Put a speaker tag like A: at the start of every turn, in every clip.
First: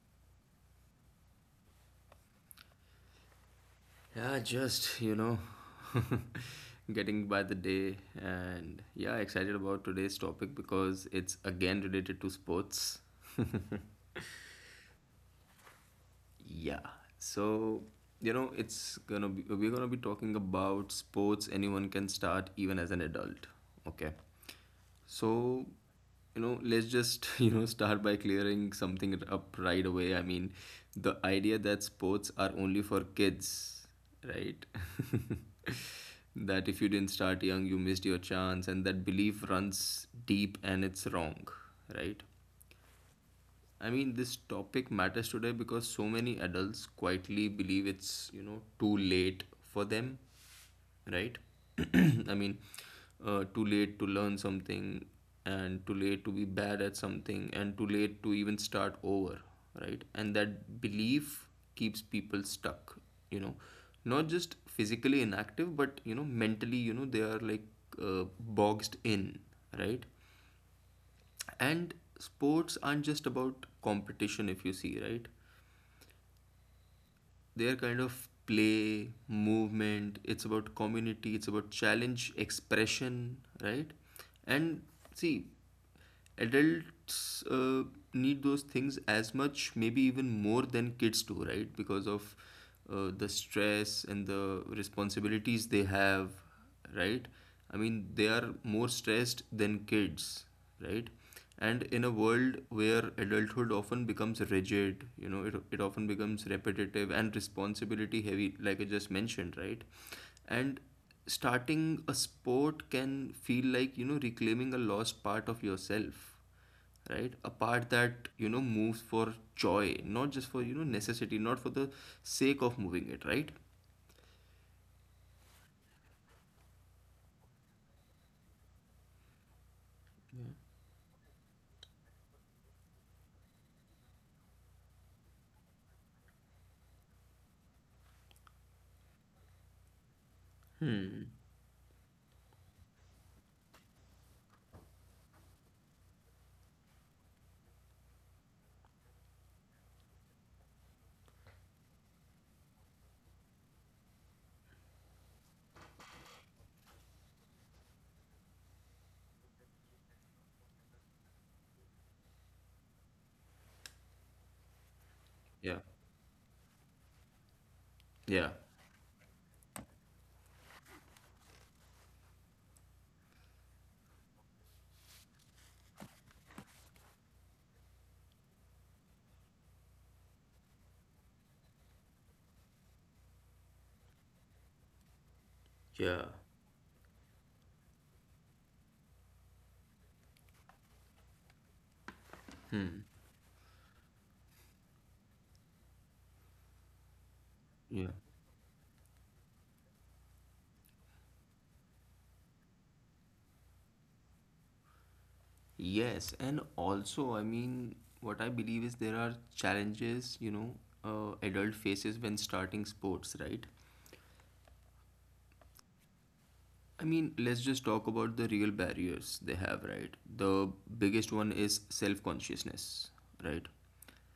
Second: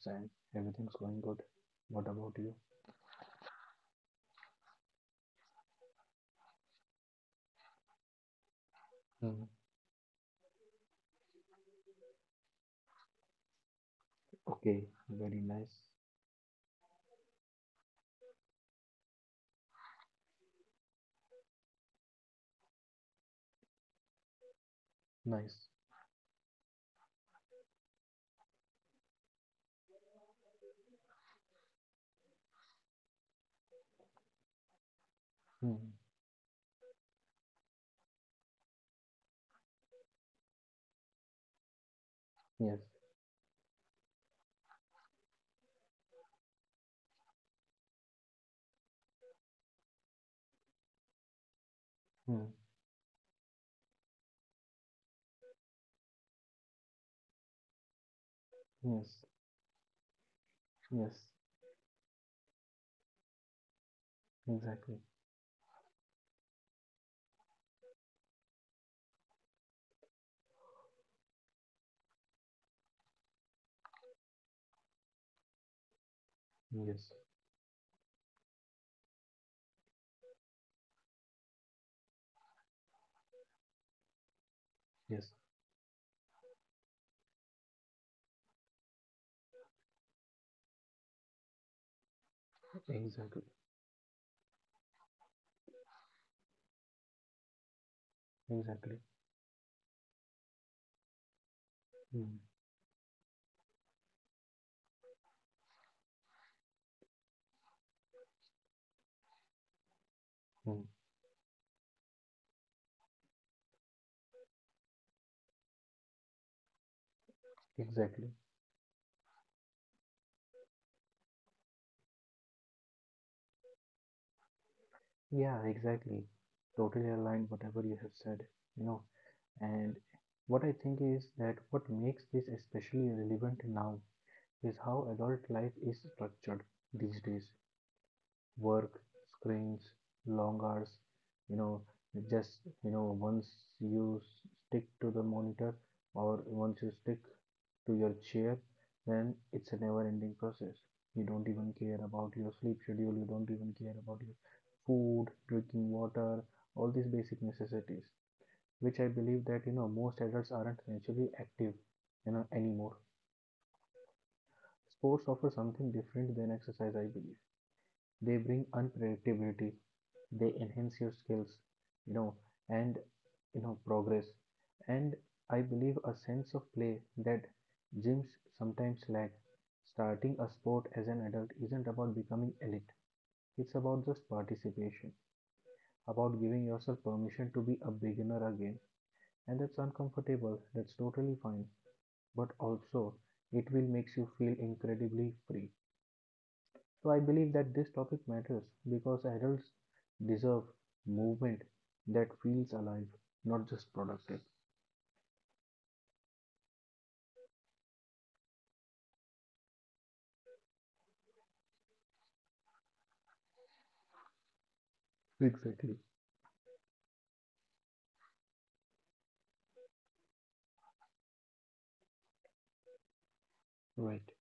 A: Sam. Everything's going good. What about you?
B: Yeah, just, you know, getting by the day. And yeah,
A: Hmm.
B: excited about today's topic because it's again related to sports.
A: Okay, very nice.
B: yeah. So, it's gonna be, we're gonna be talking about sports anyone can start even as an adult. Okay. So,
A: Nice.
B: let's just, start by clearing something up right away. The idea that sports are only for kids, right?
A: Hmm.
B: That if you didn't start young, you missed your chance, and that belief runs deep and it's wrong, right?
A: Yes.
B: This topic matters today because so many adults quietly believe it's, too late for them right? I
A: Hmm.
B: mean, too late to learn something, and too late to be bad at something, and too late to even start
A: Yes.
B: over, right? And that
A: Yes.
B: belief keeps people stuck, you know, not just
A: Exactly.
B: physically inactive, but mentally, they are like boxed in, right? And sports aren't just about competition, if you see, right?
A: Yes.
B: Their kind of play, movement, it's about community, it's about challenge, expression, right? And
A: Yes.
B: see, adults need those things as much, maybe even more than kids do, right? Because of the
A: Exactly.
B: stress and the responsibilities they have, right? I mean, they are more
A: Exactly.
B: stressed than kids, right? And in a
A: Hmm.
B: world where adulthood often becomes rigid, it often becomes repetitive and responsibility heavy, like I just mentioned, right?
A: Hmm.
B: And starting a sport can feel like, reclaiming a lost part of yourself, right? A part
A: Exactly.
B: that, moves for joy, not just for, necessity, not for the sake of moving it, right?
A: Yeah, exactly. Totally aligned whatever you have said, you know. And
B: Yeah.
A: what I think is that what makes this especially relevant now is how adult life is structured these days. Work, screens, long hours.
B: Hmm.
A: You know, just once you stick to the monitor or once you stick to your chair, then it's a never-ending process. You don't even care about your sleep schedule. You don't even care about your food, drinking water, all these basic necessities, which I believe that most adults aren't actually active, anymore. Sports offer
B: Yeah.
A: something different than exercise, I believe. They
B: Yeah.
A: bring unpredictability, they enhance your skills, you know and progress, and I believe a sense of play that gyms sometimes lack. Starting a sport as an adult isn't about becoming elite, it's about just participation,
B: Yeah.
A: about giving yourself permission to be a beginner again, and that's uncomfortable, that's totally fine, but also it will makes you feel incredibly free. So I believe that this
B: Yeah.
A: topic matters because adults deserve movement that feels alive, not just productive.
B: Yes, and also, what I believe is there are challenges, adult faces when starting sports, right?
A: Exactly.
B: I mean, let's just talk about the real barriers they have, right? The biggest one is self-consciousness, right?
A: Right.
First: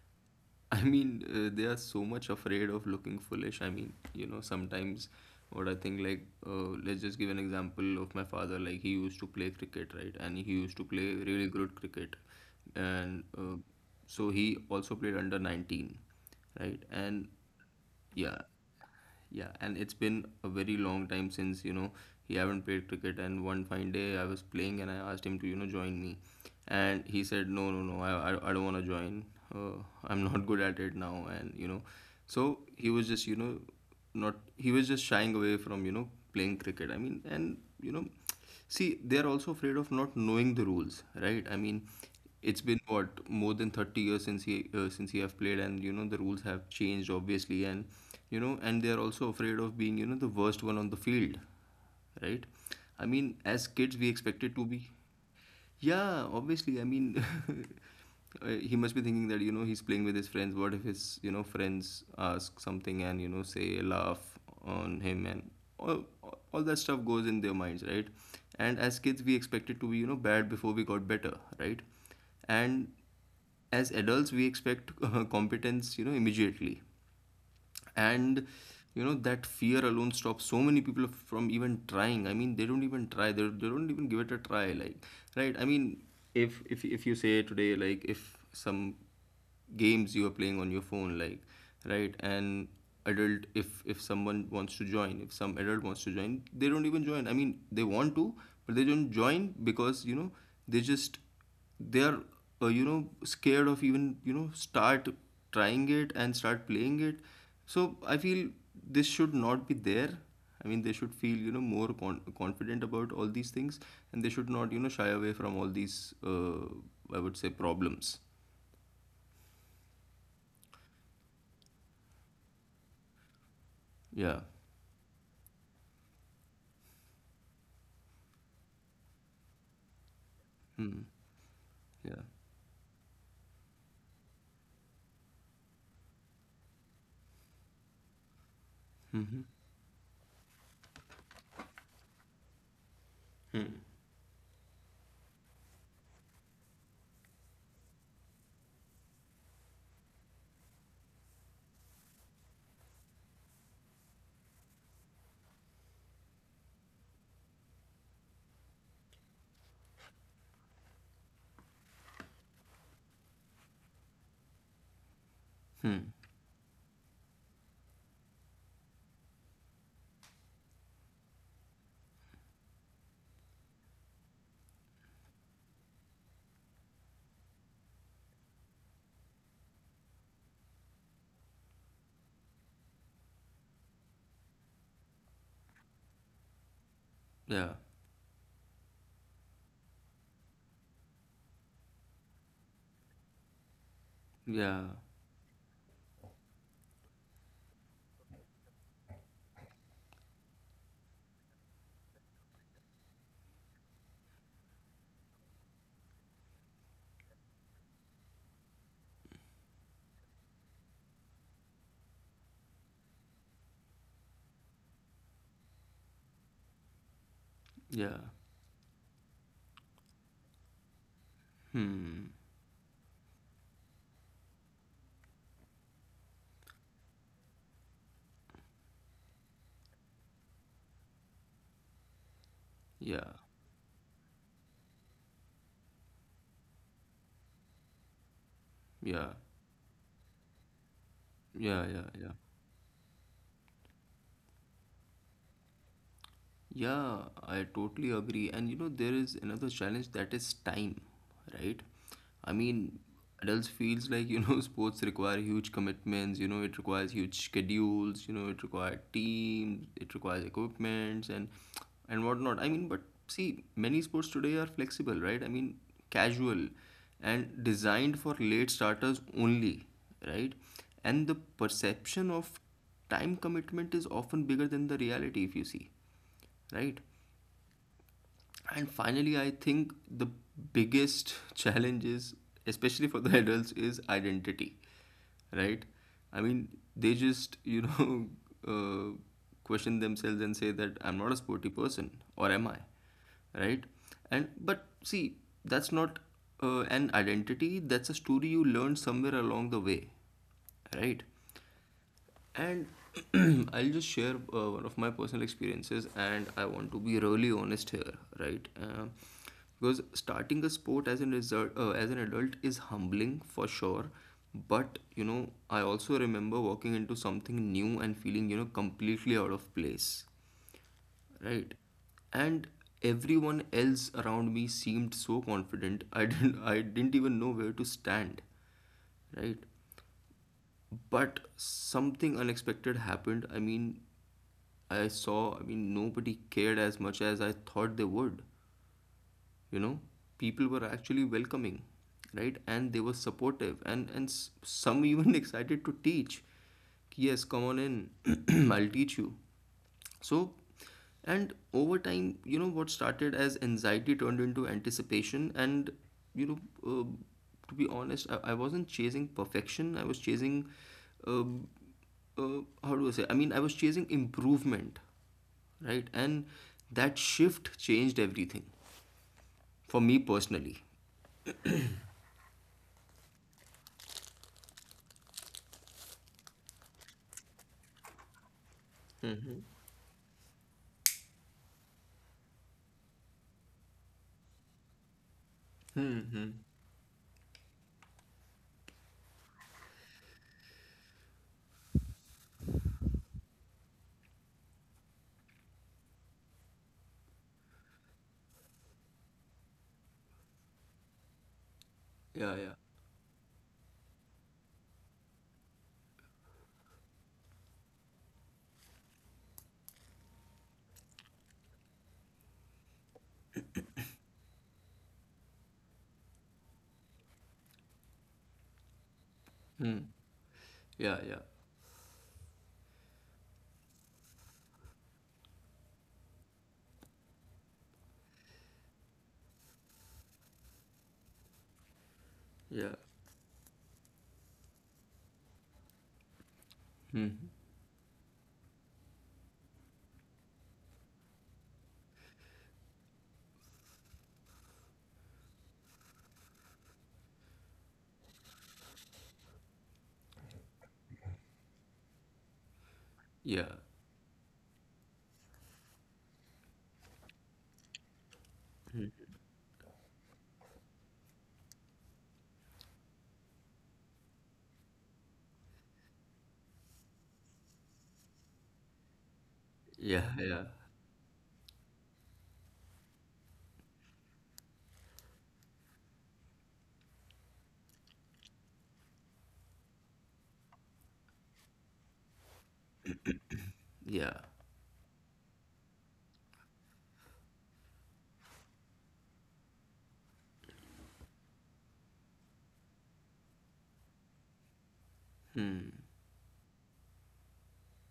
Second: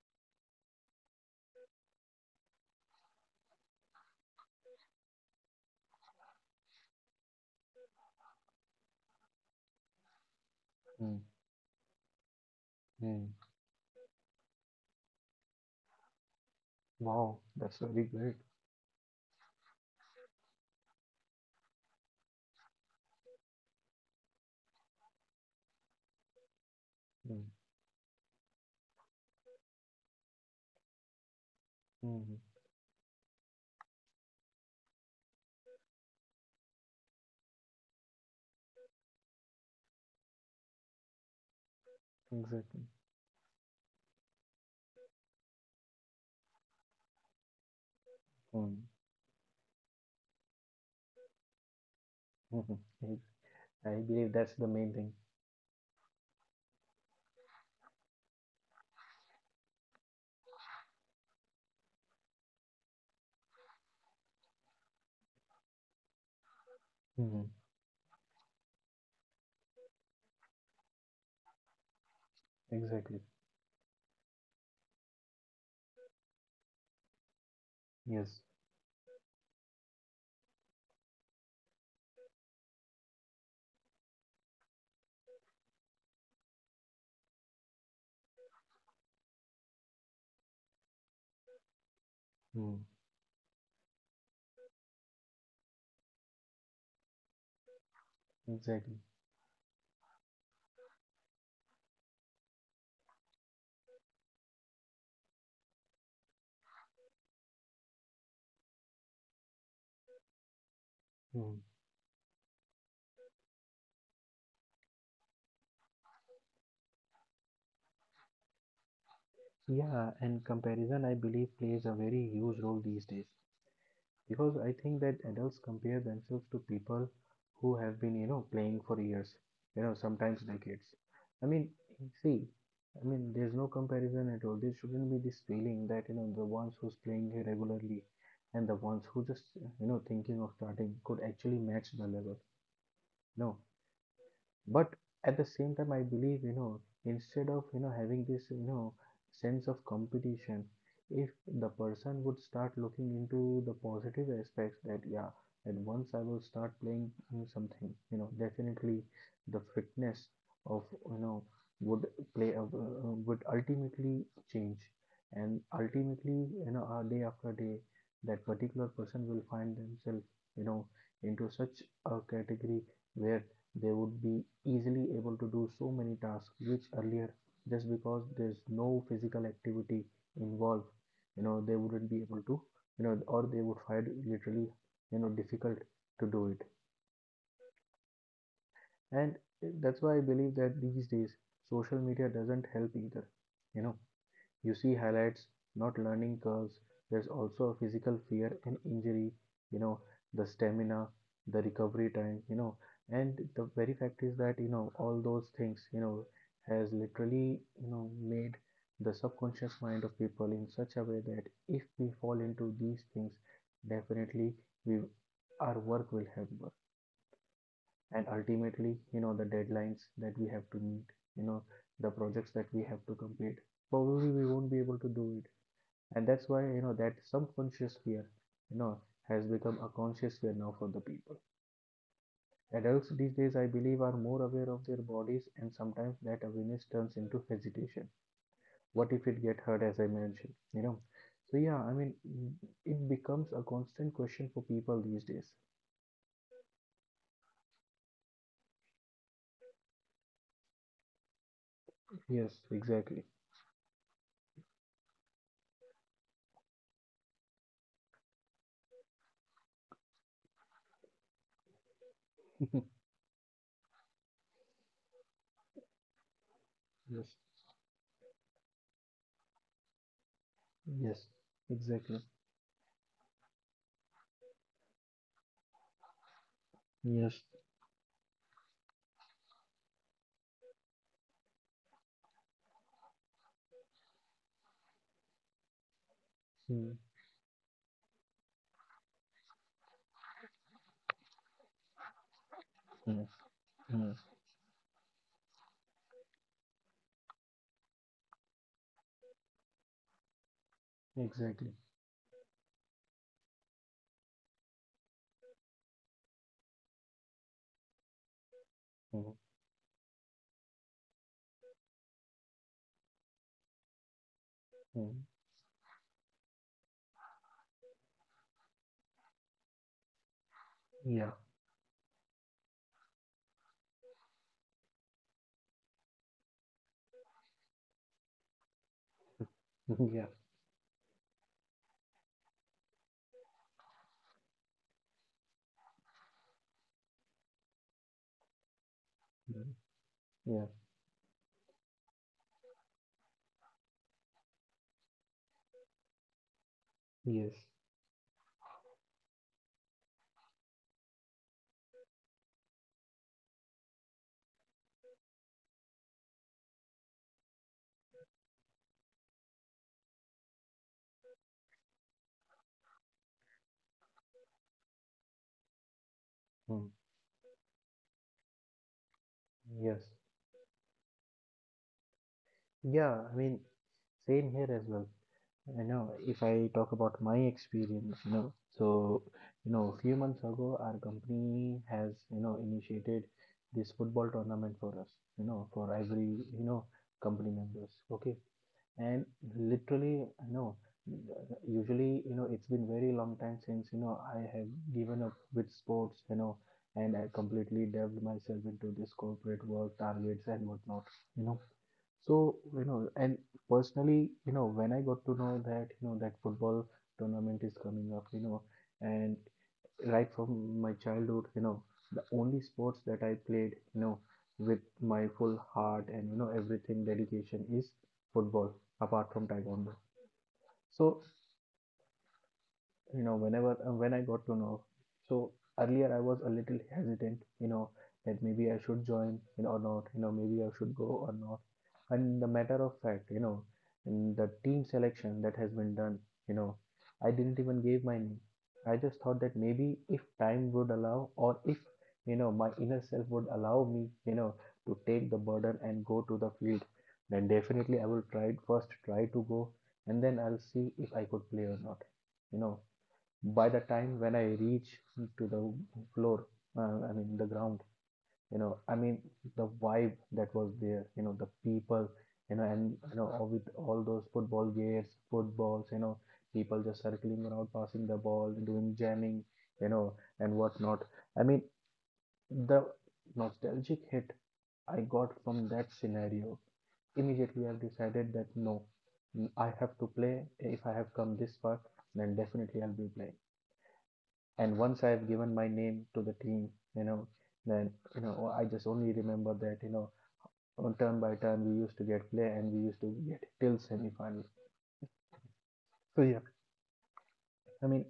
B: they are so much afraid of looking foolish. Sometimes what I think, let's just give an example of my father. Like, he used to play cricket, right? And he used to play
A: Mm,
B: really good cricket. And
A: mm.
B: so he also played under 19, right? And
A: Wow, that's very great.
B: yeah, yeah, and it's been a very long time since he haven't played cricket. And one fine day I was playing and I asked him to join me, and he
A: Mm,
B: said no, no, no, I don't want to join. I'm not good at it now, and so
A: mm.
B: he was just you know not he was just shying away from playing cricket. I mean, and you know. See, they're also afraid of not knowing the rules, right? I mean, it's been
A: Exactly.
B: what more than 30 years since he have played and the rules have changed obviously, and and
A: Mm,
B: they're also afraid of being the worst one on the field, right?
A: mhm.
B: I
A: I
B: mean, as kids
A: I
B: we
A: believe that's
B: expected to
A: the
B: be
A: main thing.
B: yeah, obviously. I mean, he must be thinking that, he's playing with his friends. What if his, friends ask something and, say, laugh on him and all, all that stuff goes in
A: Mm.
B: their minds, right? And as kids, we expect it to be, bad before we got better, right? And
A: Exactly.
B: as adults, we expect competence, immediately,
A: Yes.
B: and that fear alone stops so many people from even trying. I mean, they don't even try, they don't even give it a try like, right? I mean, if you say today, like, if some games you are playing on your phone, like, right? And
A: Mm,
B: adult, if someone wants to join, if some adult wants to join, they don't even join. I mean, they want to, but they
A: exactly.
B: don't join because they just, they are, scared of even start trying it and start playing it. So I feel this should not be there. I mean, they should feel
A: Mm-hmm.
B: more confident about all these things, and they should not shy away from all these I would say problems.
A: Yeah, and comparison, I believe, plays a very huge role these days.
B: Yeah.
A: Because I think that adults compare themselves to people who have been, playing for years, sometimes decades.
B: Hmm.
A: I mean,
B: Yeah.
A: see, I mean, there's no comparison at all. There shouldn't be this feeling that, the ones who's playing regularly and the ones who just,
B: Hmm.
A: you know, thinking of starting could actually match the level. No,
B: Hmm.
A: but at the same time I believe, instead of having this sense of competition, if the person would start looking into the positive aspects, that yeah, and once I will start playing you something, definitely the fitness of you know would play a, would ultimately change, and
B: Hmm.
A: ultimately day after day, that particular person will find themselves you know into such a category where they would be easily able to do so many tasks which earlier, just because there's no physical activity involved, they wouldn't be able to, or they would find it literally difficult to do it.
B: Yeah.
A: And that's why I believe that these days social media doesn't help either. You know you
B: Yeah,
A: see highlights, not learning curves. There's also a physical fear and injury, you know, the stamina, the recovery time, and the very fact is that, all those things, has literally, made the subconscious mind of people in such a way that if we fall into these things, definitely we our work will hamper.
B: yeah.
A: And ultimately, the deadlines that we have to meet, you know, the
B: Hmm.
A: projects that we have to complete, probably we won't be able to do it. And that's why that subconscious fear you know has become a conscious fear now for the people. Adults these
B: Yeah,
A: days I believe are more aware of their bodies, and sometimes that awareness turns into hesitation. What if
B: yeah,
A: it get hurt, as I mentioned? So yeah,
B: yeah.
A: I
B: Yeah.
A: mean,
B: Yeah.
A: it becomes a constant question for people these days.
B: Yeah, I totally agree. And you know, there is another challenge that is time, right? I
A: Yes,
B: mean,
A: exactly.
B: adults feels like, sports require huge commitments, it requires huge schedules, it requires teams, it requires equipments and whatnot. I mean, but see, many sports today are flexible, right? I mean, casual
A: Yes.
B: and designed for late starters only, right? And
A: Yes,
B: the
A: exactly.
B: perception of time commitment is often bigger than the reality if you see, right?
A: Yes.
B: And finally, I think the biggest challenge is, especially for the adults, is identity, right? I mean,
A: Hmm.
B: they just, uh, question themselves and say that I'm not a sporty person, or am I,
A: Hmm.
B: right?
A: Hmm.
B: And but see, that's not an identity, that's a story you learned somewhere along the way, right?
A: Exactly.
B: And I'll just share one of my personal experiences, and I want to be really honest here, right?
A: Hmm.
B: Because starting a sport as an adult is humbling for sure. But you
A: Hmm.
B: know, I also remember walking into something new and feeling completely out of place,
A: Yeah.
B: right? And everyone else around me seemed so confident. I didn't even know where to stand, right?
A: Yeah.
B: But something unexpected happened. I mean, I mean, nobody cared as much as I thought they would.
A: Mm.
B: you know people were actually welcoming, right? And they were supportive, and some even excited to teach.
A: Yeah.
B: Yes,
A: Yes.
B: come on in. I'll teach you. So, and over time, what started as anxiety turned into anticipation. You know, uh, to be honest, I wasn't chasing perfection. I was chasing, um how do I say? I mean, I was chasing improvement, right? And
A: Hmm.
B: that shift changed everything for
A: Yes.
B: me personally.
A: Yeah, I mean, same here as well. If I talk about my experience, so, a few months ago, our company has, initiated this football tournament for us, for every, you know, company members. Okay. And literally, usually, it's been very long time since, I have given up with sports, and I completely delved myself into this corporate work, targets, and whatnot. you know
B: Yeah,
A: So,
B: yeah.
A: and personally, when I got to know that, that football tournament is coming up, and right from my childhood, the only sports that I played, with my full heart and, everything dedication is football, apart from taekwondo.
B: Hmm. Yeah,
A: So
B: yeah.
A: whenever when I got to know, so earlier I was a little hesitant that maybe I should join, or not. Maybe I should go or not. And the matter
B: Yeah.
A: of fact, in the team selection that has been done, you know, I
B: Hmm.
A: didn't even give my name. I just thought that maybe if time would allow, or if my inner self would allow me to take the burden and go to the field, then definitely I will try first try to go, and then I'll see if I could play or not you know by
B: Yeah.
A: the time when I reach to the floor, I mean the ground, I mean, the vibe that was there, the people, and all with all those football gears, footballs, people just circling around, passing the ball, doing jamming, you know,
B: Yeah,
A: and
B: yeah.
A: whatnot. I mean, the nostalgic hit I got from that scenario, immediately I've decided that no, I have to play. If I have come this far, then definitely I'll be playing.
B: Yeah.
A: And once I've given my name to the team, you know, then I just only remember that on turn by turn we used to get play and we used to get till semi-final.
B: Hmm.
A: So yeah, I mean,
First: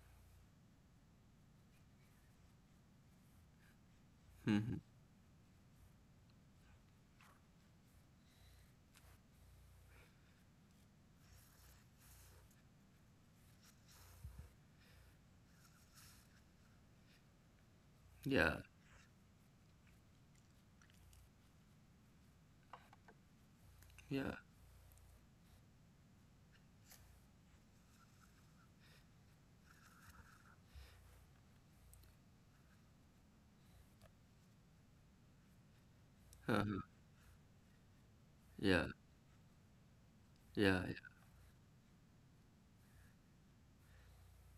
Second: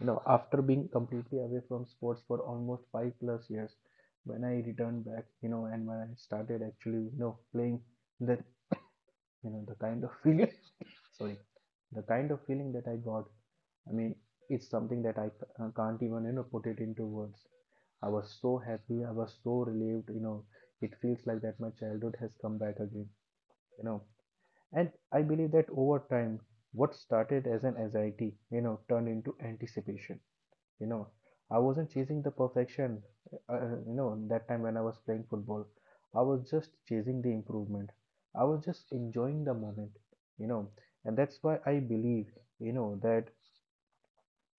A: after being completely away from sports for almost 5+ years, when I
B: Hmm. Hmm.
A: returned back, and when I started actually playing, that the kind of feeling, sorry, the kind of feeling that I got, I mean it's something that I can't even put it into words. I was so
B: Yeah.
A: happy. I was so relieved. It feels like that my childhood has come back again. You know,
B: Yeah.
A: and I believe that over time, what started as an anxiety, turned into anticipation. You know, I wasn't chasing the perfection. That time when I was playing football, I was just
B: Huh.
A: chasing the improvement. I was
B: Yeah.
A: just enjoying the moment. You know,
B: Yeah. Yeah.
A: and that's why I believe, that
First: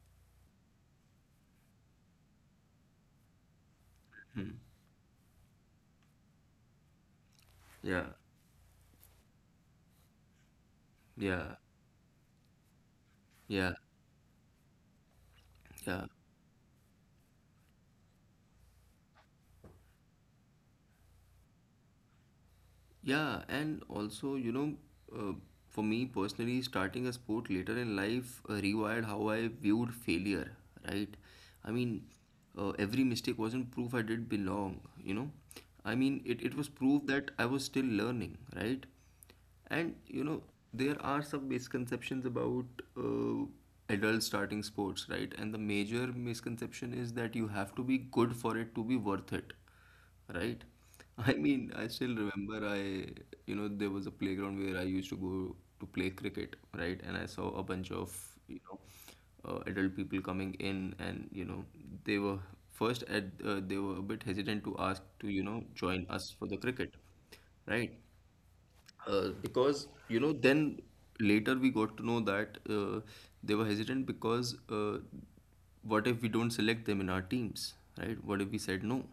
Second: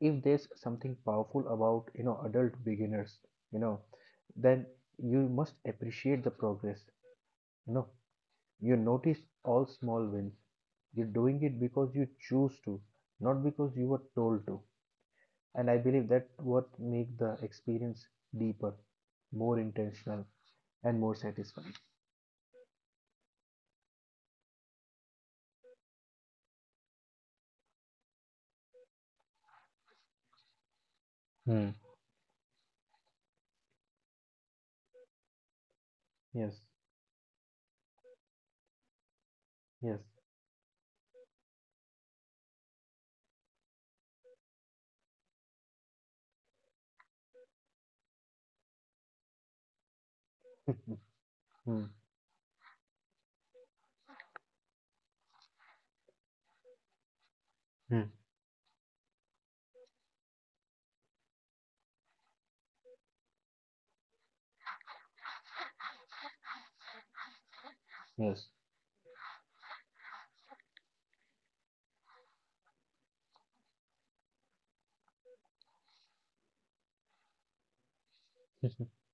A: if there's something powerful about adult beginners, you know
B: Hmm.
A: then you must appreciate the progress. you know
B: Yeah.
A: you notice all small wins. You're doing
B: Yeah.
A: it because you choose to, not because
B: Yeah.
A: you were told to. And I
B: Yeah.
A: believe that what make the experience deeper, more intentional, and more satisfying.
B: Yeah, and also, uh, for me personally, starting a sport later in life rewired how I viewed failure, right? I
A: Hmm.
B: mean, every mistake wasn't proof I did belong, you know? I mean, it
A: Yes.
B: was proof that I was still learning, right? And
A: Yes.
B: you know, there are some misconceptions about uh, adults starting sports, right? And the major misconception is that you have to be good for it to be worth it, right? I mean,
A: Hmm.
B: I still remember I, you know, there was a playground where I used to go to play cricket, right? And I saw a bunch
A: Hmm.
B: of, you know, adult people coming in, and they were they were a bit hesitant to ask to, join us for the cricket, right?
A: Yes.
B: Because you know, then later we got to know that they were hesitant because what if we don't select them in our teams, right? What if we said no?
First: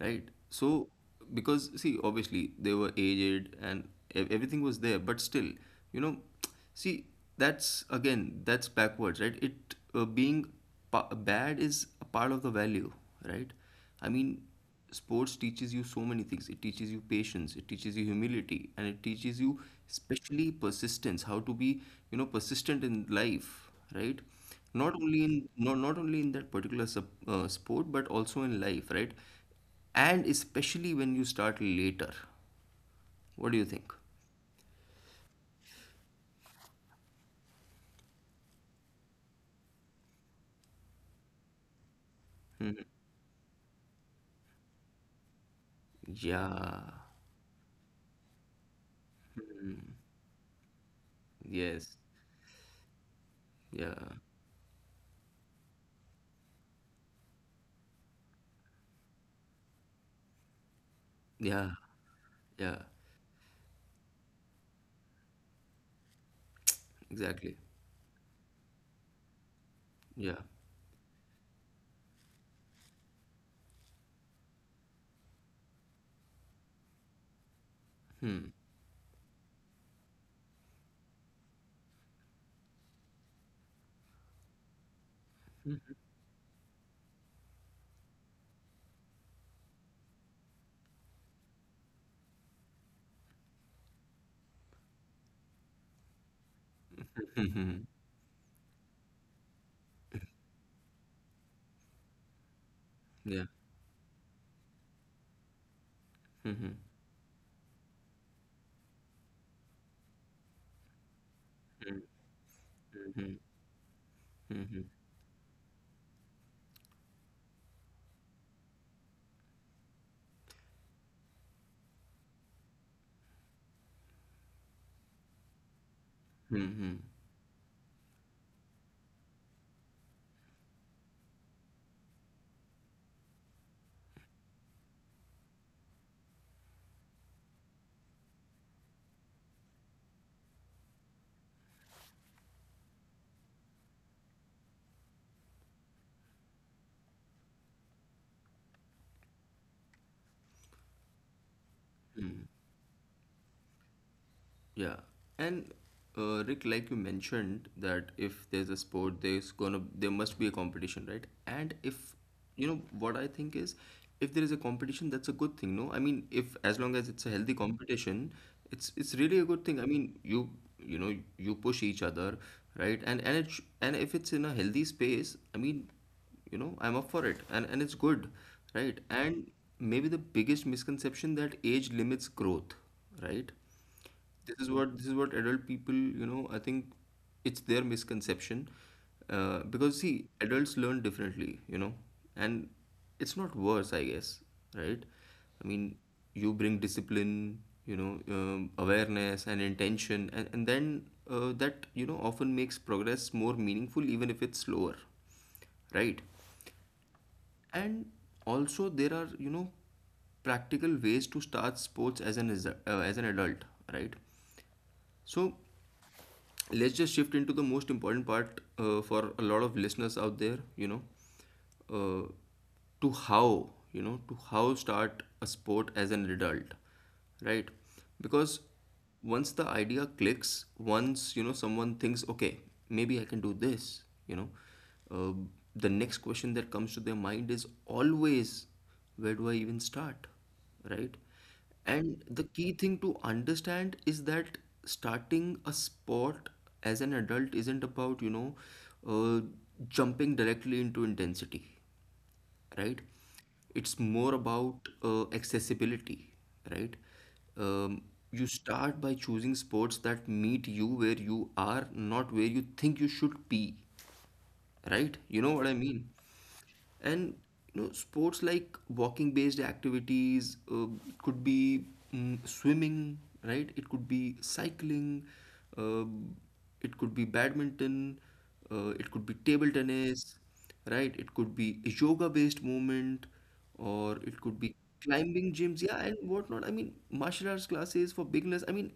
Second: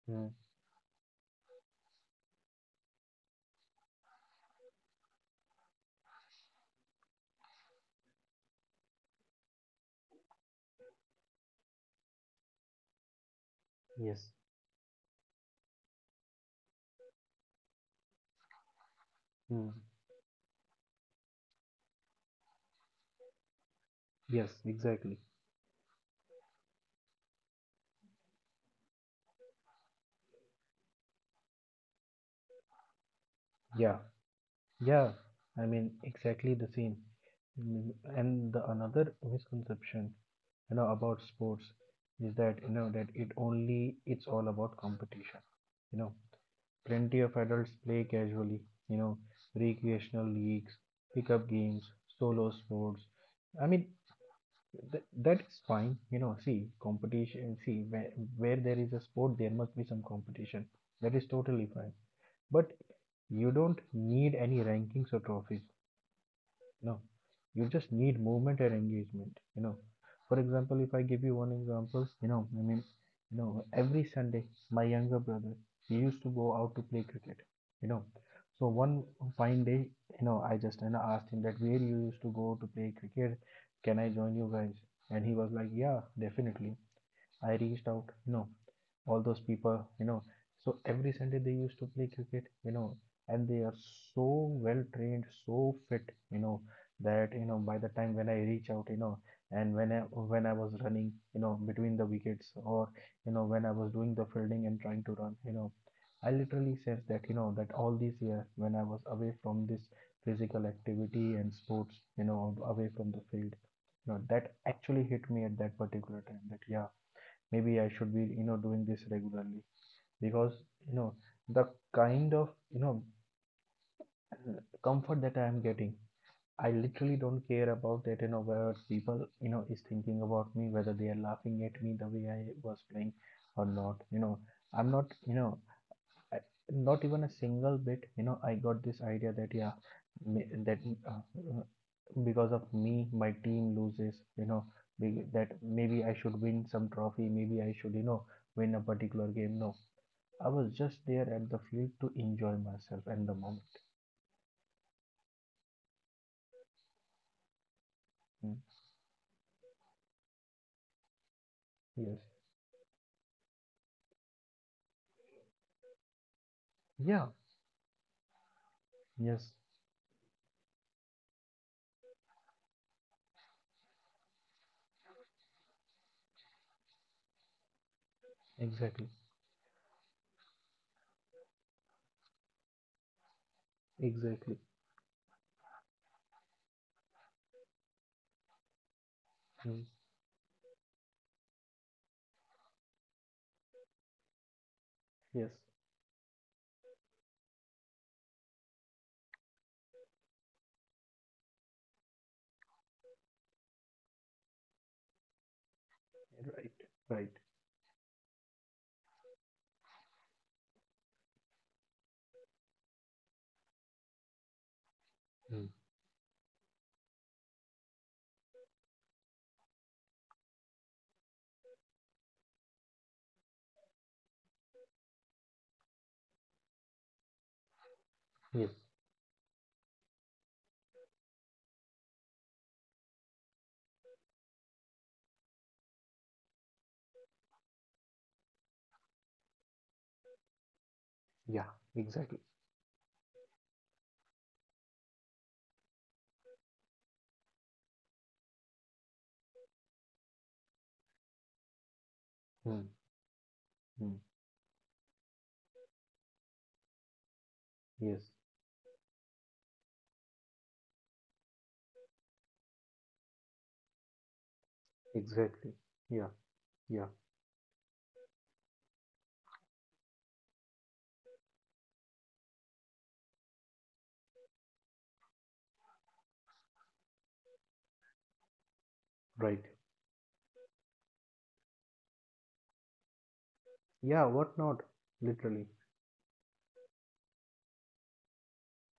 B: Right?
A: Hmm.
B: So, because see, obviously they were aged and everything was there, but still, you know, see, that's again, that's backwards, right? It uh, being bad is a part of the value, right? I
A: Yes.
B: mean, sports teaches you so many things. It teaches you patience, it teaches you humility, and it teaches you
A: Hmm.
B: especially persistence, how to be, persistent in life, right?
A: Yes,
B: Not
A: exactly.
B: only in not, not only in that particular sport, but also in life, right? And especially when you start later, what do you think?
A: Yeah. Yeah, I mean, exactly the same. Mm. And the another misconception, about sports is that, you know, that it only, it's all about competition. You know,
B: Yeah.
A: plenty of adults play casually, you know, recreational leagues, pickup games,
B: Yes.
A: solo sports. I mean,
B: Yeah.
A: That is fine. See, competition, see, where there is a sport, there must be some competition. That is totally
B: Yeah.
A: fine. But
B: Yeah.
A: you don't need any rankings or trophies. No,
B: Exactly.
A: you just need movement and engagement. For
B: Yeah.
A: example, if I give you one example, I mean, every Sunday, my younger brother, he used to go out to play cricket. You know, so one fine day, I just asked him that where you used to go to play cricket. Can I join you guys? And he was like, yeah, definitely. I reached out, all those people. So every Sunday they used to play cricket, and they are so well trained, so fit, you know, that by the time when I reach out, and when I was running, between the wickets or when I was doing the fielding and trying to run, I literally sense that that all these years when I was away from this physical activity and sports, away from the field, that actually hit me at that particular time. That, yeah, maybe I should be, you know, doing this regularly because, you know, the kind of, you know, comfort that I am getting,
B: Yeah.
A: I literally don't care about that, whether people, is thinking about me, whether they are laughing at me the way I was playing or not. I'm not you know I, Not even a single bit, I got this idea that, yeah, that uh, uh, because of me my team loses. That maybe I should win some trophy, maybe I should, you know, win a particular game. No, I was just there at the field to enjoy myself and the moment.
B: Yeah, and Rick, like you mentioned, that if
A: Mm.
B: there's a sport, there's gonna there must be a competition, right? And if
A: Yes.
B: you know what I think is, if there is a competition, that's a good thing. No, I mean, if as long as
A: Yeah.
B: it's a healthy competition, it's really a
A: Yes.
B: good thing. I mean, you know you push each other, right? And if it's in a healthy space, I mean, you know I'm up for it and it's good, right?
A: Exactly.
B: And maybe the biggest misconception that age limits growth, right?
A: Exactly.
B: This is what adult people, you know, I think it's their misconception,
A: Mm.
B: because see, adults learn differently, you know. And it's not worse, I guess, right?
A: Yes.
B: I mean, you bring discipline, you know, awareness and intention, and then that, you know, often makes progress more meaningful even if it's slower, right?
A: Right. Right.
B: And also there are, you know, practical ways to start sports as an adult, right? So
A: Mm.
B: let's just shift into the most important part, for a lot of listeners out there, you know. uh, to, how you know, to how start a sport as an adult, right? Because
A: Yes.
B: once the idea clicks, once, you know, someone thinks, okay, maybe I can do this, you know, uh, the next question that comes to their mind is always, where do I even start, right?
A: Yeah.
B: And
A: Exactly.
B: the key thing to understand is that starting a sport as an adult isn't about, you know, uh, jumping directly into intensity,
A: Mm,
B: right? It's
A: mm,
B: more about accessibility, right? Um,
A: Yes.
B: you start by choosing sports that meet you where you are, not where you think you should be, right? You know what
A: Exactly.
B: I mean?
A: Yeah. Yeah.
B: And you know, sports like walking based activities, could be, swimming, right? It could be cycling, uh, it could be badminton, it could be
A: Right.
B: table tennis, right? It could be yoga based movement, or
A: Yeah.
B: it
A: What
B: could be
A: not?
B: climbing
A: Literally.
B: gyms, yeah, and whatnot. I mean, martial arts classes for beginners. I mean,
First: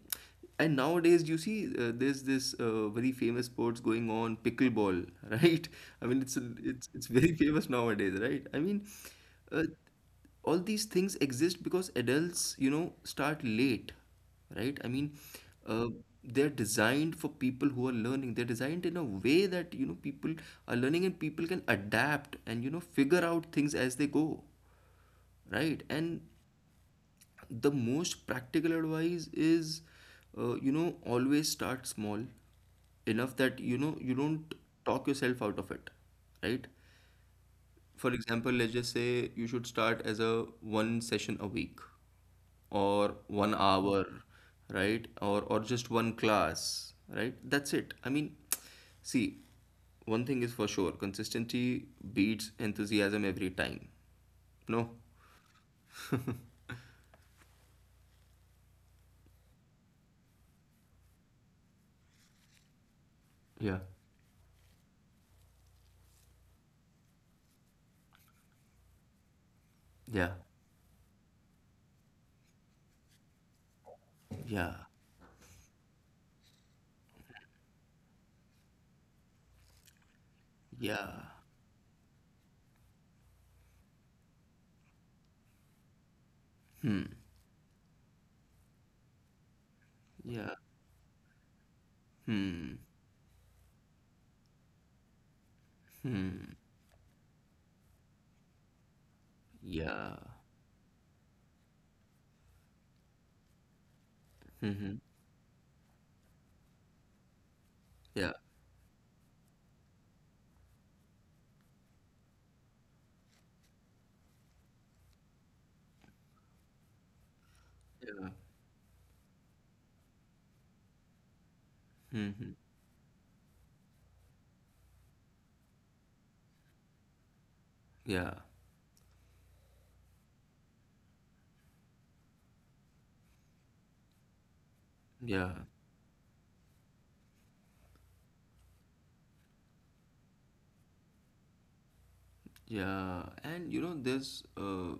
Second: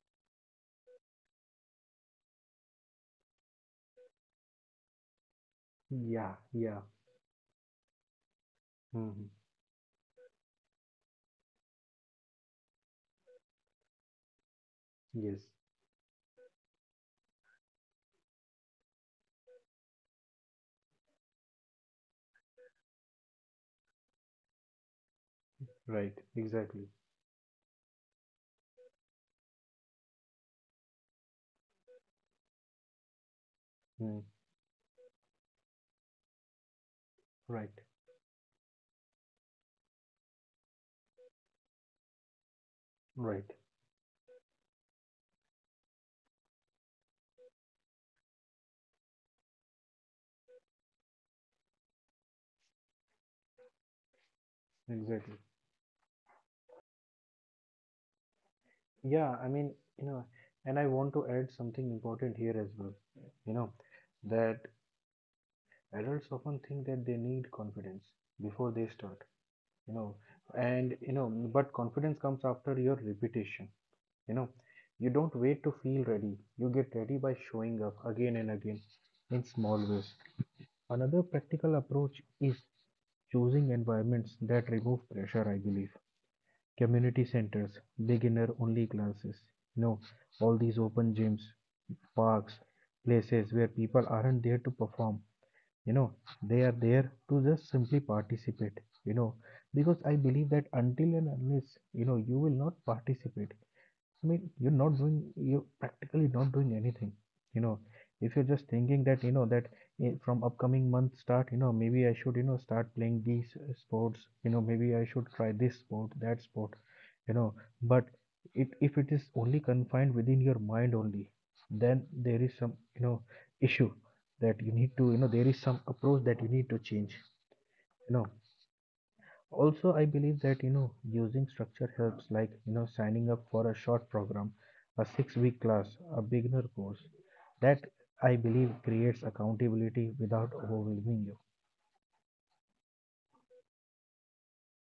B: and nowadays you see, there's this very famous sports going on, pickleball, right? I mean,
A: Yeah.
B: it's
A: Yeah.
B: it's it's very famous nowadays, right? I mean,
A: Hmm.
B: uh, all these things exist because adults, you know, start late, right? I mean,
A: Yes.
B: uh, they're designed for people who are learning. They're designed in a way that, you know, people are learning and people can adapt and, you know, figure out things as they go, right?
A: Right.
B: And
A: Exactly.
B: the most practical advice is, you know, always start small enough that, you know, you
A: Mm.
B: don't talk yourself out of it, right?
A: Right.
B: For example, let's just say you should start as a one session a week or
A: Right.
B: 1 hour, right? Or just one class, right? That's it. I mean, see, one thing is for sure, consistency beats enthusiasm every time. No?
A: Exactly. Yeah, I mean, you know, and I want to add something important here as well. You know,
B: Yeah.
A: that adults often think that they need confidence before they start, you know,
B: Yeah.
A: and but confidence comes after your repetition. You know,
B: Yeah.
A: you don't wait to feel ready, you get ready by showing up again and again in small ways.
B: Yeah.
A: Another practical approach is choosing environments that remove pressure, I believe. Community centers, beginner-only classes. You know,
B: Yeah.
A: all these open gyms, parks, places where people aren't there to perform. You know, they are there to just simply participate. You know, because
B: Yeah.
A: I believe that until and unless, you will not participate, I mean,
B: Mm-hmm.
A: you're practically not doing anything. You know,
B: Yeah.
A: if you're just thinking that, you know, that from upcoming month start, you know, maybe I should, you know, start playing these sports, you know, maybe I should try this sport, that sport, you know, but
B: Yeah.
A: if it is only confined within your mind only, then there
B: Mm-hmm.
A: is some, you know, issue that you need to, you know, there is some approach that you need to change, you know.
B: Yeah.
A: Also, I believe that, you know, using structure helps, like, you know, signing up for a short program, a 6
B: Yeah.
A: week class, a beginner course, that I believe creates accountability without overwhelming you.
B: Yeah. And you know, there's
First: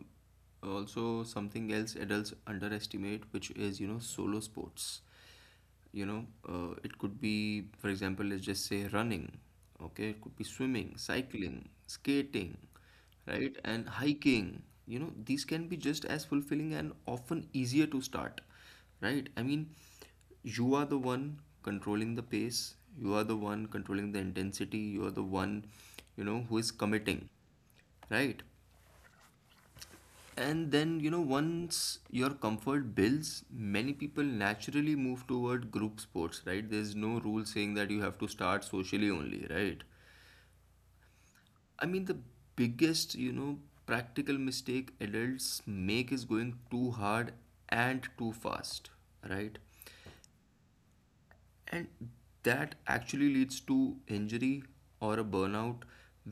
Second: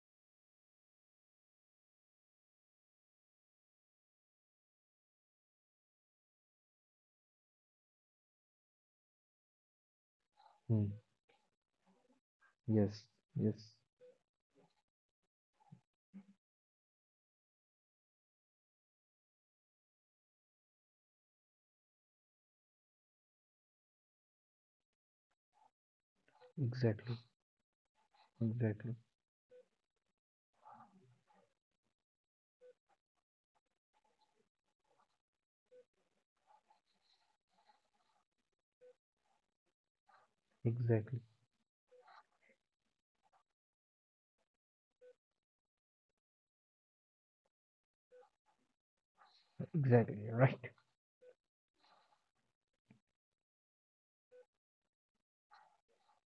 B: also something else adults underestimate, which is, you know, solo sports. You know, it could be, for example, let's just say running, okay? It could be
A: Hmm.
B: swimming, cycling, skating,
A: Yes,
B: right?
A: yes,
B: And hiking, you know, these can be just as fulfilling and often easier to start, right? I mean, you are the one controlling the pace, you are the one controlling the intensity, you are the one, you know, who is
A: exactly,
B: committing, right?
A: exactly,
B: And then, you know, once your comfort builds, many people naturally move toward group sports, right? There's no rule saying that you have to start socially only, right?
A: exactly.
B: I mean, the biggest, you know, practical mistake adults make is going too hard and too fast, right?
A: Exactly, right.
B: And that actually leads to injury or a burnout,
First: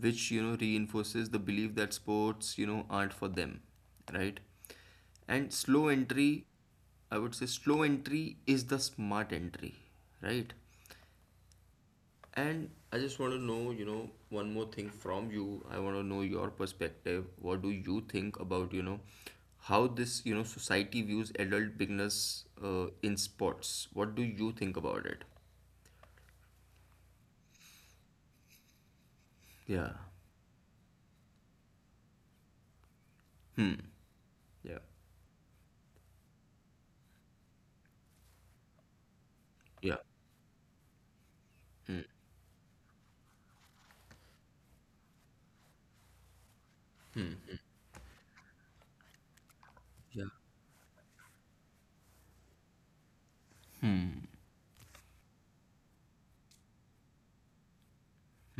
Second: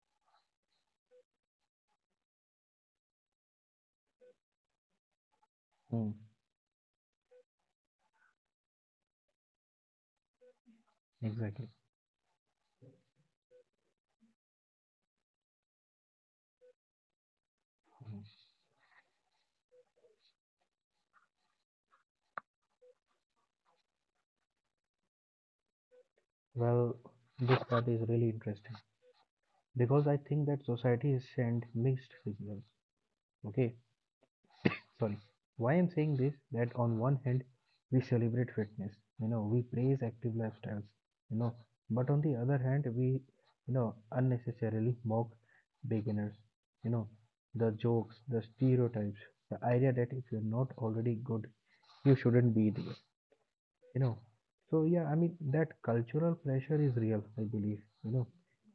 B: which, you know, reinforces the belief that sports, you know, aren't for them, right? And slow
A: Hmm.
B: entry, I would say slow entry is the smart entry, right?
A: Exactly.
B: And I just want to know, you know, one more thing from you. I want to know your perspective. What do you think about, you know, how this, you know, society views adult beginners, in sports? What do you think about it?
A: Well, this part is really interesting because
B: Yeah.
A: I think that society is sent mixed signals. Okay,
B: Yeah.
A: sorry. Why I'm saying this, that on one hand we celebrate fitness, you know, we praise
B: Yeah.
A: active lifestyles, you know, but on the other hand we, you know, unnecessarily mock beginners, you know, the jokes, the stereotypes, the idea that if
B: Yeah.
A: you're not already good you shouldn't be there, you know. So yeah, I mean, that cultural pressure is real, I believe, you know.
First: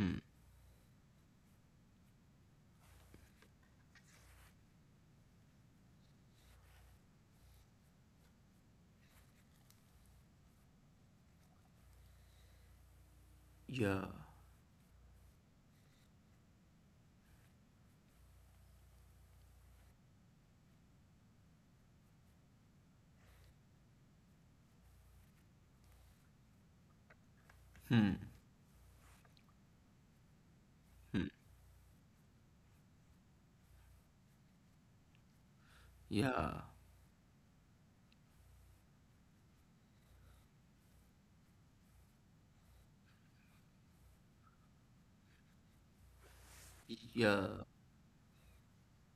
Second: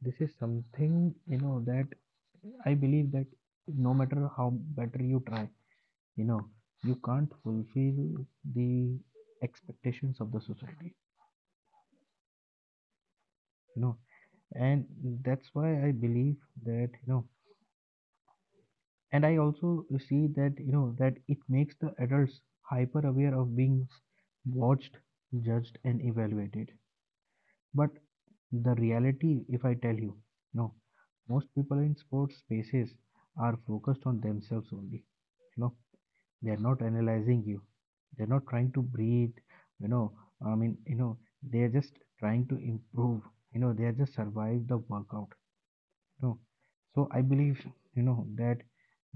A: This is something, you know, that I believe that no matter how better you try, you know, you can't fulfill the expectations of the society, you know.
B: Yeah.
A: And that's why I believe that, and I also see that, you know, that it makes the adults hyper aware of being watched, judged and evaluated. But the reality, if I tell you, no, most people in sports spaces are focused on themselves only, you know.
B: Yeah.
A: They are not analyzing you. They're not trying to breathe. You know, I mean, you know, they are just trying to improve. You know, they are just survive the workout. No. So I believe,
B: Yeah.
A: you know, that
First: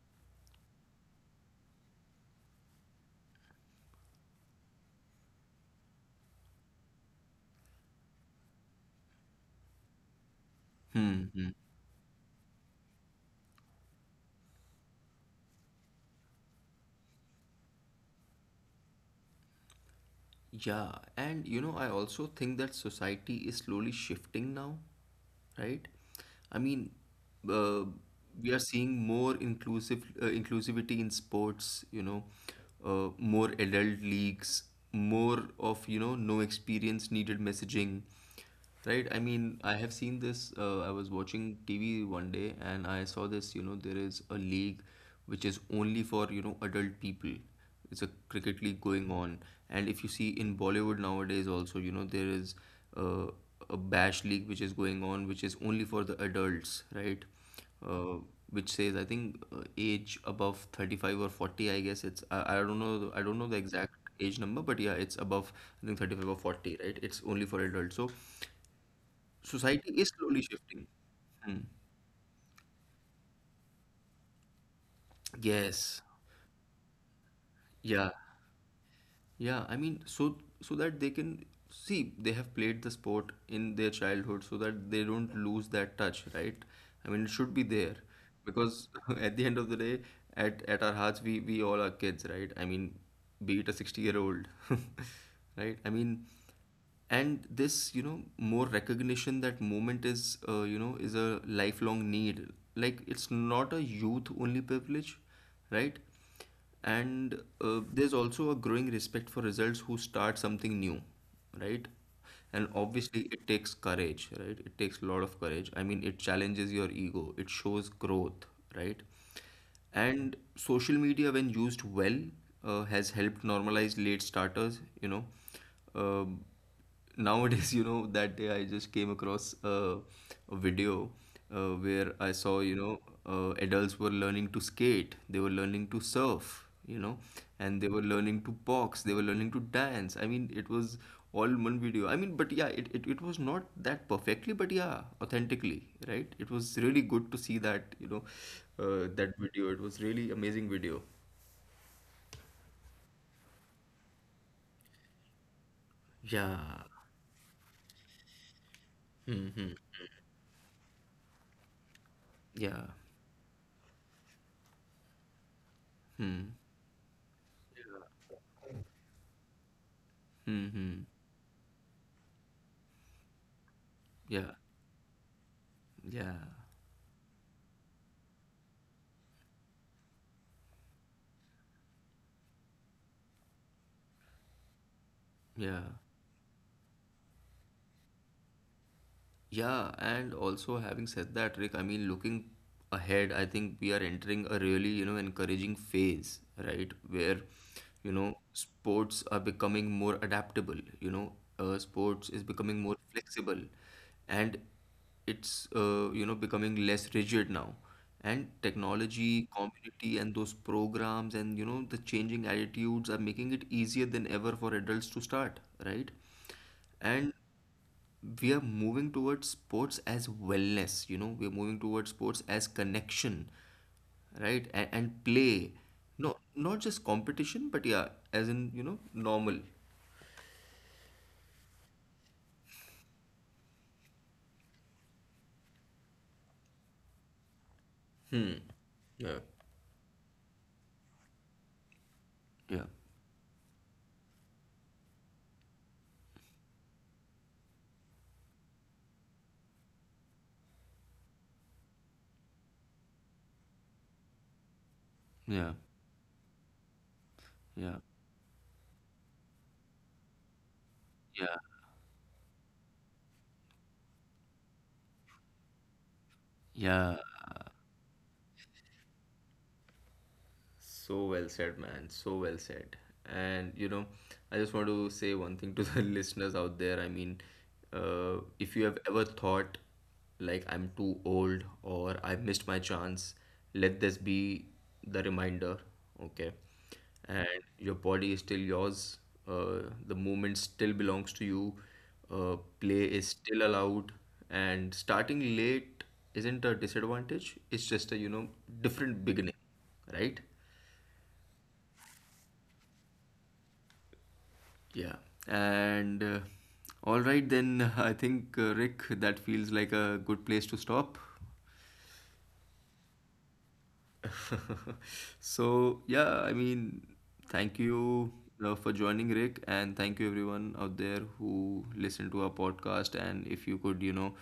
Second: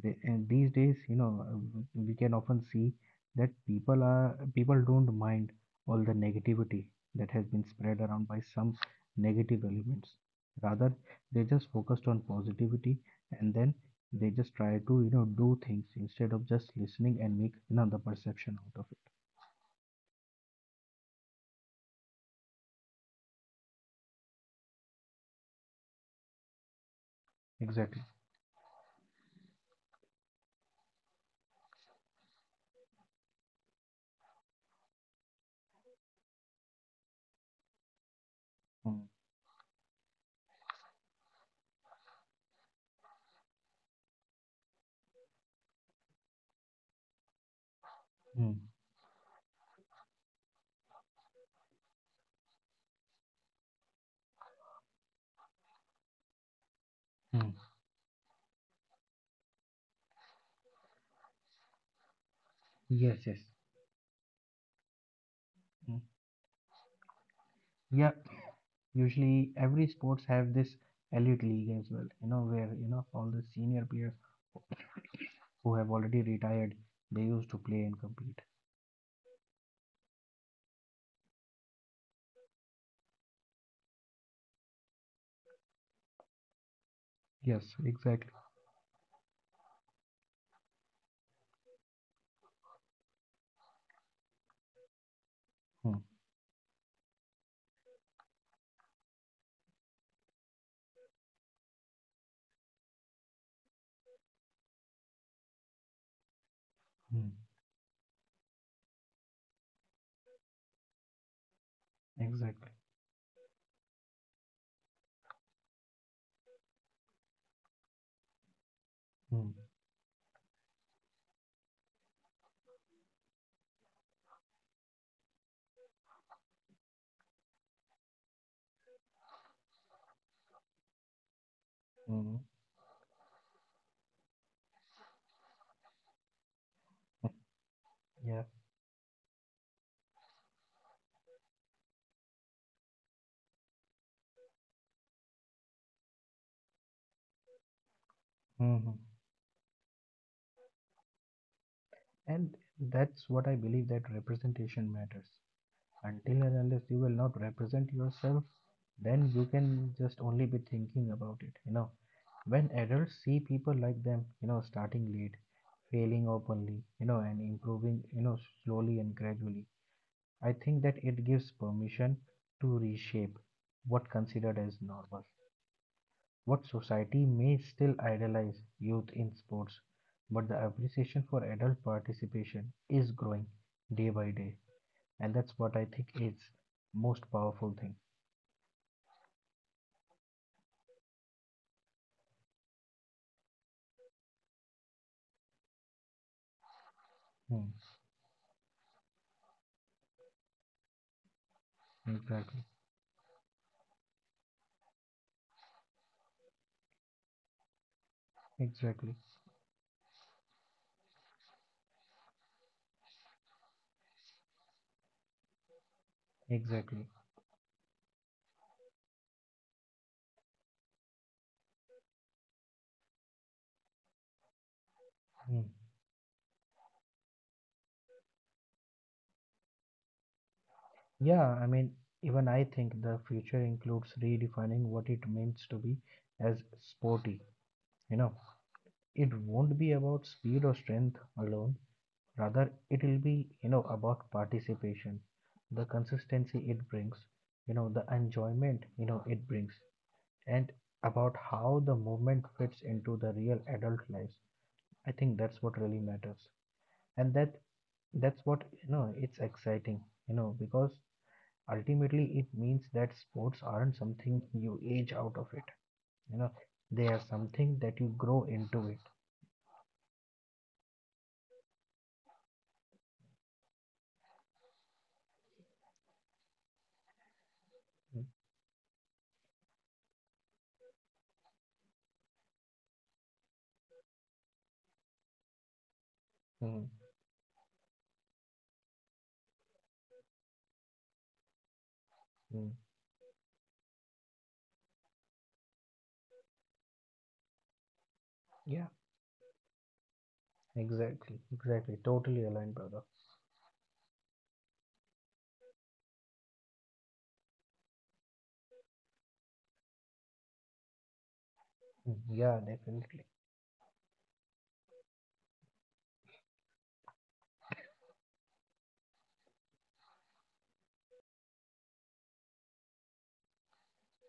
A: and these days, we can often see that people don't mind all the negativity that has been spread around by some negative elements. Rather,
B: Hmm.
A: they
B: Hmm.
A: just focused on positivity and then they just try to, you know, do things instead of just listening and make, you know, the perception out of
B: Yeah. And you know, I also think that society is slowly shifting now, right? I mean,
A: it.
B: uh,
A: Exactly.
B: we are seeing more inclusive inclusivity in sports, you know, more adult leagues, more of, you know, no experience needed messaging. Right,
A: Mm.
B: I mean, I have seen this. I was watching TV one day and I saw this. You know, there is a league which is only for, you know, adult people. It's a cricket
A: Mm.
B: league going on. And if you see in Bollywood nowadays also, you know, there is uh, a bash league which is going on, which is only for the adults, right?
A: Mm.
B: Uh, which says, I think, age above 35 or 40, I guess it's, I don't know, I
A: Yes,
B: don't know
A: yes.
B: the exact age number, but yeah, it's above, I think,
A: Mm.
B: 35 or 40, right? It's only for adults. So,
A: Yeah. Usually, every
B: society is
A: sports
B: slowly
A: have this
B: shifting.
A: elite
B: Hmm.
A: league as well, you know, where, all the senior players who have
B: Yes.
A: already retired, they used to play and
B: Yeah.
A: compete.
B: Yeah, I mean, so so that they can see they have played the sport in their childhood, so that they don't lose that touch, right? I mean, it should be
A: Yes,
B: there,
A: exactly.
B: because at the end of the day, at our hearts, we all are kids, right? I mean, be it a 60-year-old, right? I
A: Hmm.
B: mean, and this, you know, more recognition that moment is, you know, is a lifelong need. Like it's not a youth only privilege, right?
A: Hmm.
B: And there's also a growing respect for results who start something new, right? And
A: Exactly.
B: obviously it takes courage, right? It takes a lot of courage. I mean, it challenges your ego, it shows growth, right?
A: Hmm.
B: And social media, when used well, has helped normalize late starters, you know. Um Nowadays you know, that day I just came across a video, where I
A: Hmm.
B: saw, you know, adults were learning to skate, they were learning to surf, you know,
A: Hmm.
B: and they were learning
A: Yeah.
B: to box, they were learning to dance. I mean, it was all in one video. I mean, but yeah, it was not that perfectly but yeah authentically, right? It was really good to see that, you know,
A: Hmm. Hmm.
B: that video, it was really amazing video.
A: And that's what I believe, that representation matters. Until and
B: Yeah.
A: unless you will not represent yourself, then you can just only be thinking about it, you know. When
B: Yeah.
A: adults see people like them, you know, starting late, failing
B: Hmm.
A: openly, you know, and improving, you know, slowly and gradually, I
B: Hmm.
A: think
B: Hmm.
A: that it gives permission to reshape what
B: Yeah.
A: considered as normal.
B: Yeah.
A: What society may still idolize youth in sports, but the appreciation for adult participation is growing day by day, and that's
B: Yeah.
A: what I think is most powerful thing.
B: Yeah, and also having said that, Rick, I mean, looking ahead, I think we are entering a really, you know, encouraging phase, right? Where,
A: Hmm,
B: you know, sports are becoming more adaptable, you know, sports is
A: exactly
B: becoming more flexible, and it's, you know, becoming less rigid now. And
A: exactly
B: technology, community, and those programs, and, you know, the changing attitudes are making it easier than ever for adults to start, right?
A: exactly.
B: And we are moving towards sports as wellness, you know, we're moving towards sports as connection, right? And
A: Hmm.
B: play, no, not just competition, but yeah, as in, you know, normal.
A: Yeah, I mean, even I think the future includes redefining what it means to be as sporty. You know,
B: Hmm. Yeah.
A: it won't be about speed or strength alone. Rather,
B: Yeah.
A: it will be, you know, about participation, the consistency it brings, you know, the enjoyment, you know, it brings, and about how the movement fits into the real adult lives. I think
B: Yeah.
A: that's what really matters. And
B: Yeah.
A: that's what, you know, it's exciting, you know, because
B: Yeah.
A: ultimately it means that sports aren't something you age out of it, you know,
B: Yeah.
A: they are something that you grow into it.
B: So well said, man. So well said. And you know, I just want to say one thing to the listeners out there. I mean,
A: Mm.
B: if you have ever thought like I'm too old or I missed my chance, let this be the reminder, okay?
A: mm,
B: And your body is still yours. The movement still belongs to you.
A: mm.
B: Play is still allowed, and starting late isn't a disadvantage. It's just a, you know,
A: Yeah,
B: different beginning, right?
A: exactly, totally aligned, brother.
B: Yeah. And all right, then I think, Rick, that feels like a good place to stop.
A: Mm, yeah, definitely.
B: So, yeah, I mean, thank you for joining, Rick, and thank you everyone out there who listened to our podcast. And if you could, you know,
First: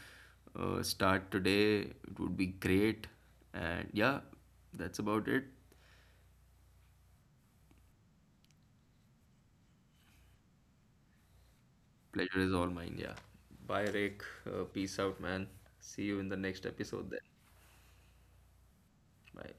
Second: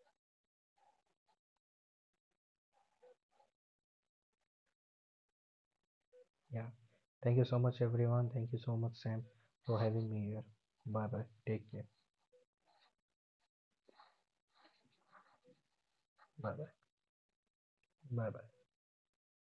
B: start today, it would be great. And yeah, that's about it.
A: Yeah, thank you so much everyone, thank you so much Sam, for having me here. Bye bye, take care.
B: Pleasure is all mine. Yeah. Bye, Rick. Peace out, man. See you in the
A: Bye
B: next
A: bye.
B: episode then.
A: Bye bye.
B: Bye.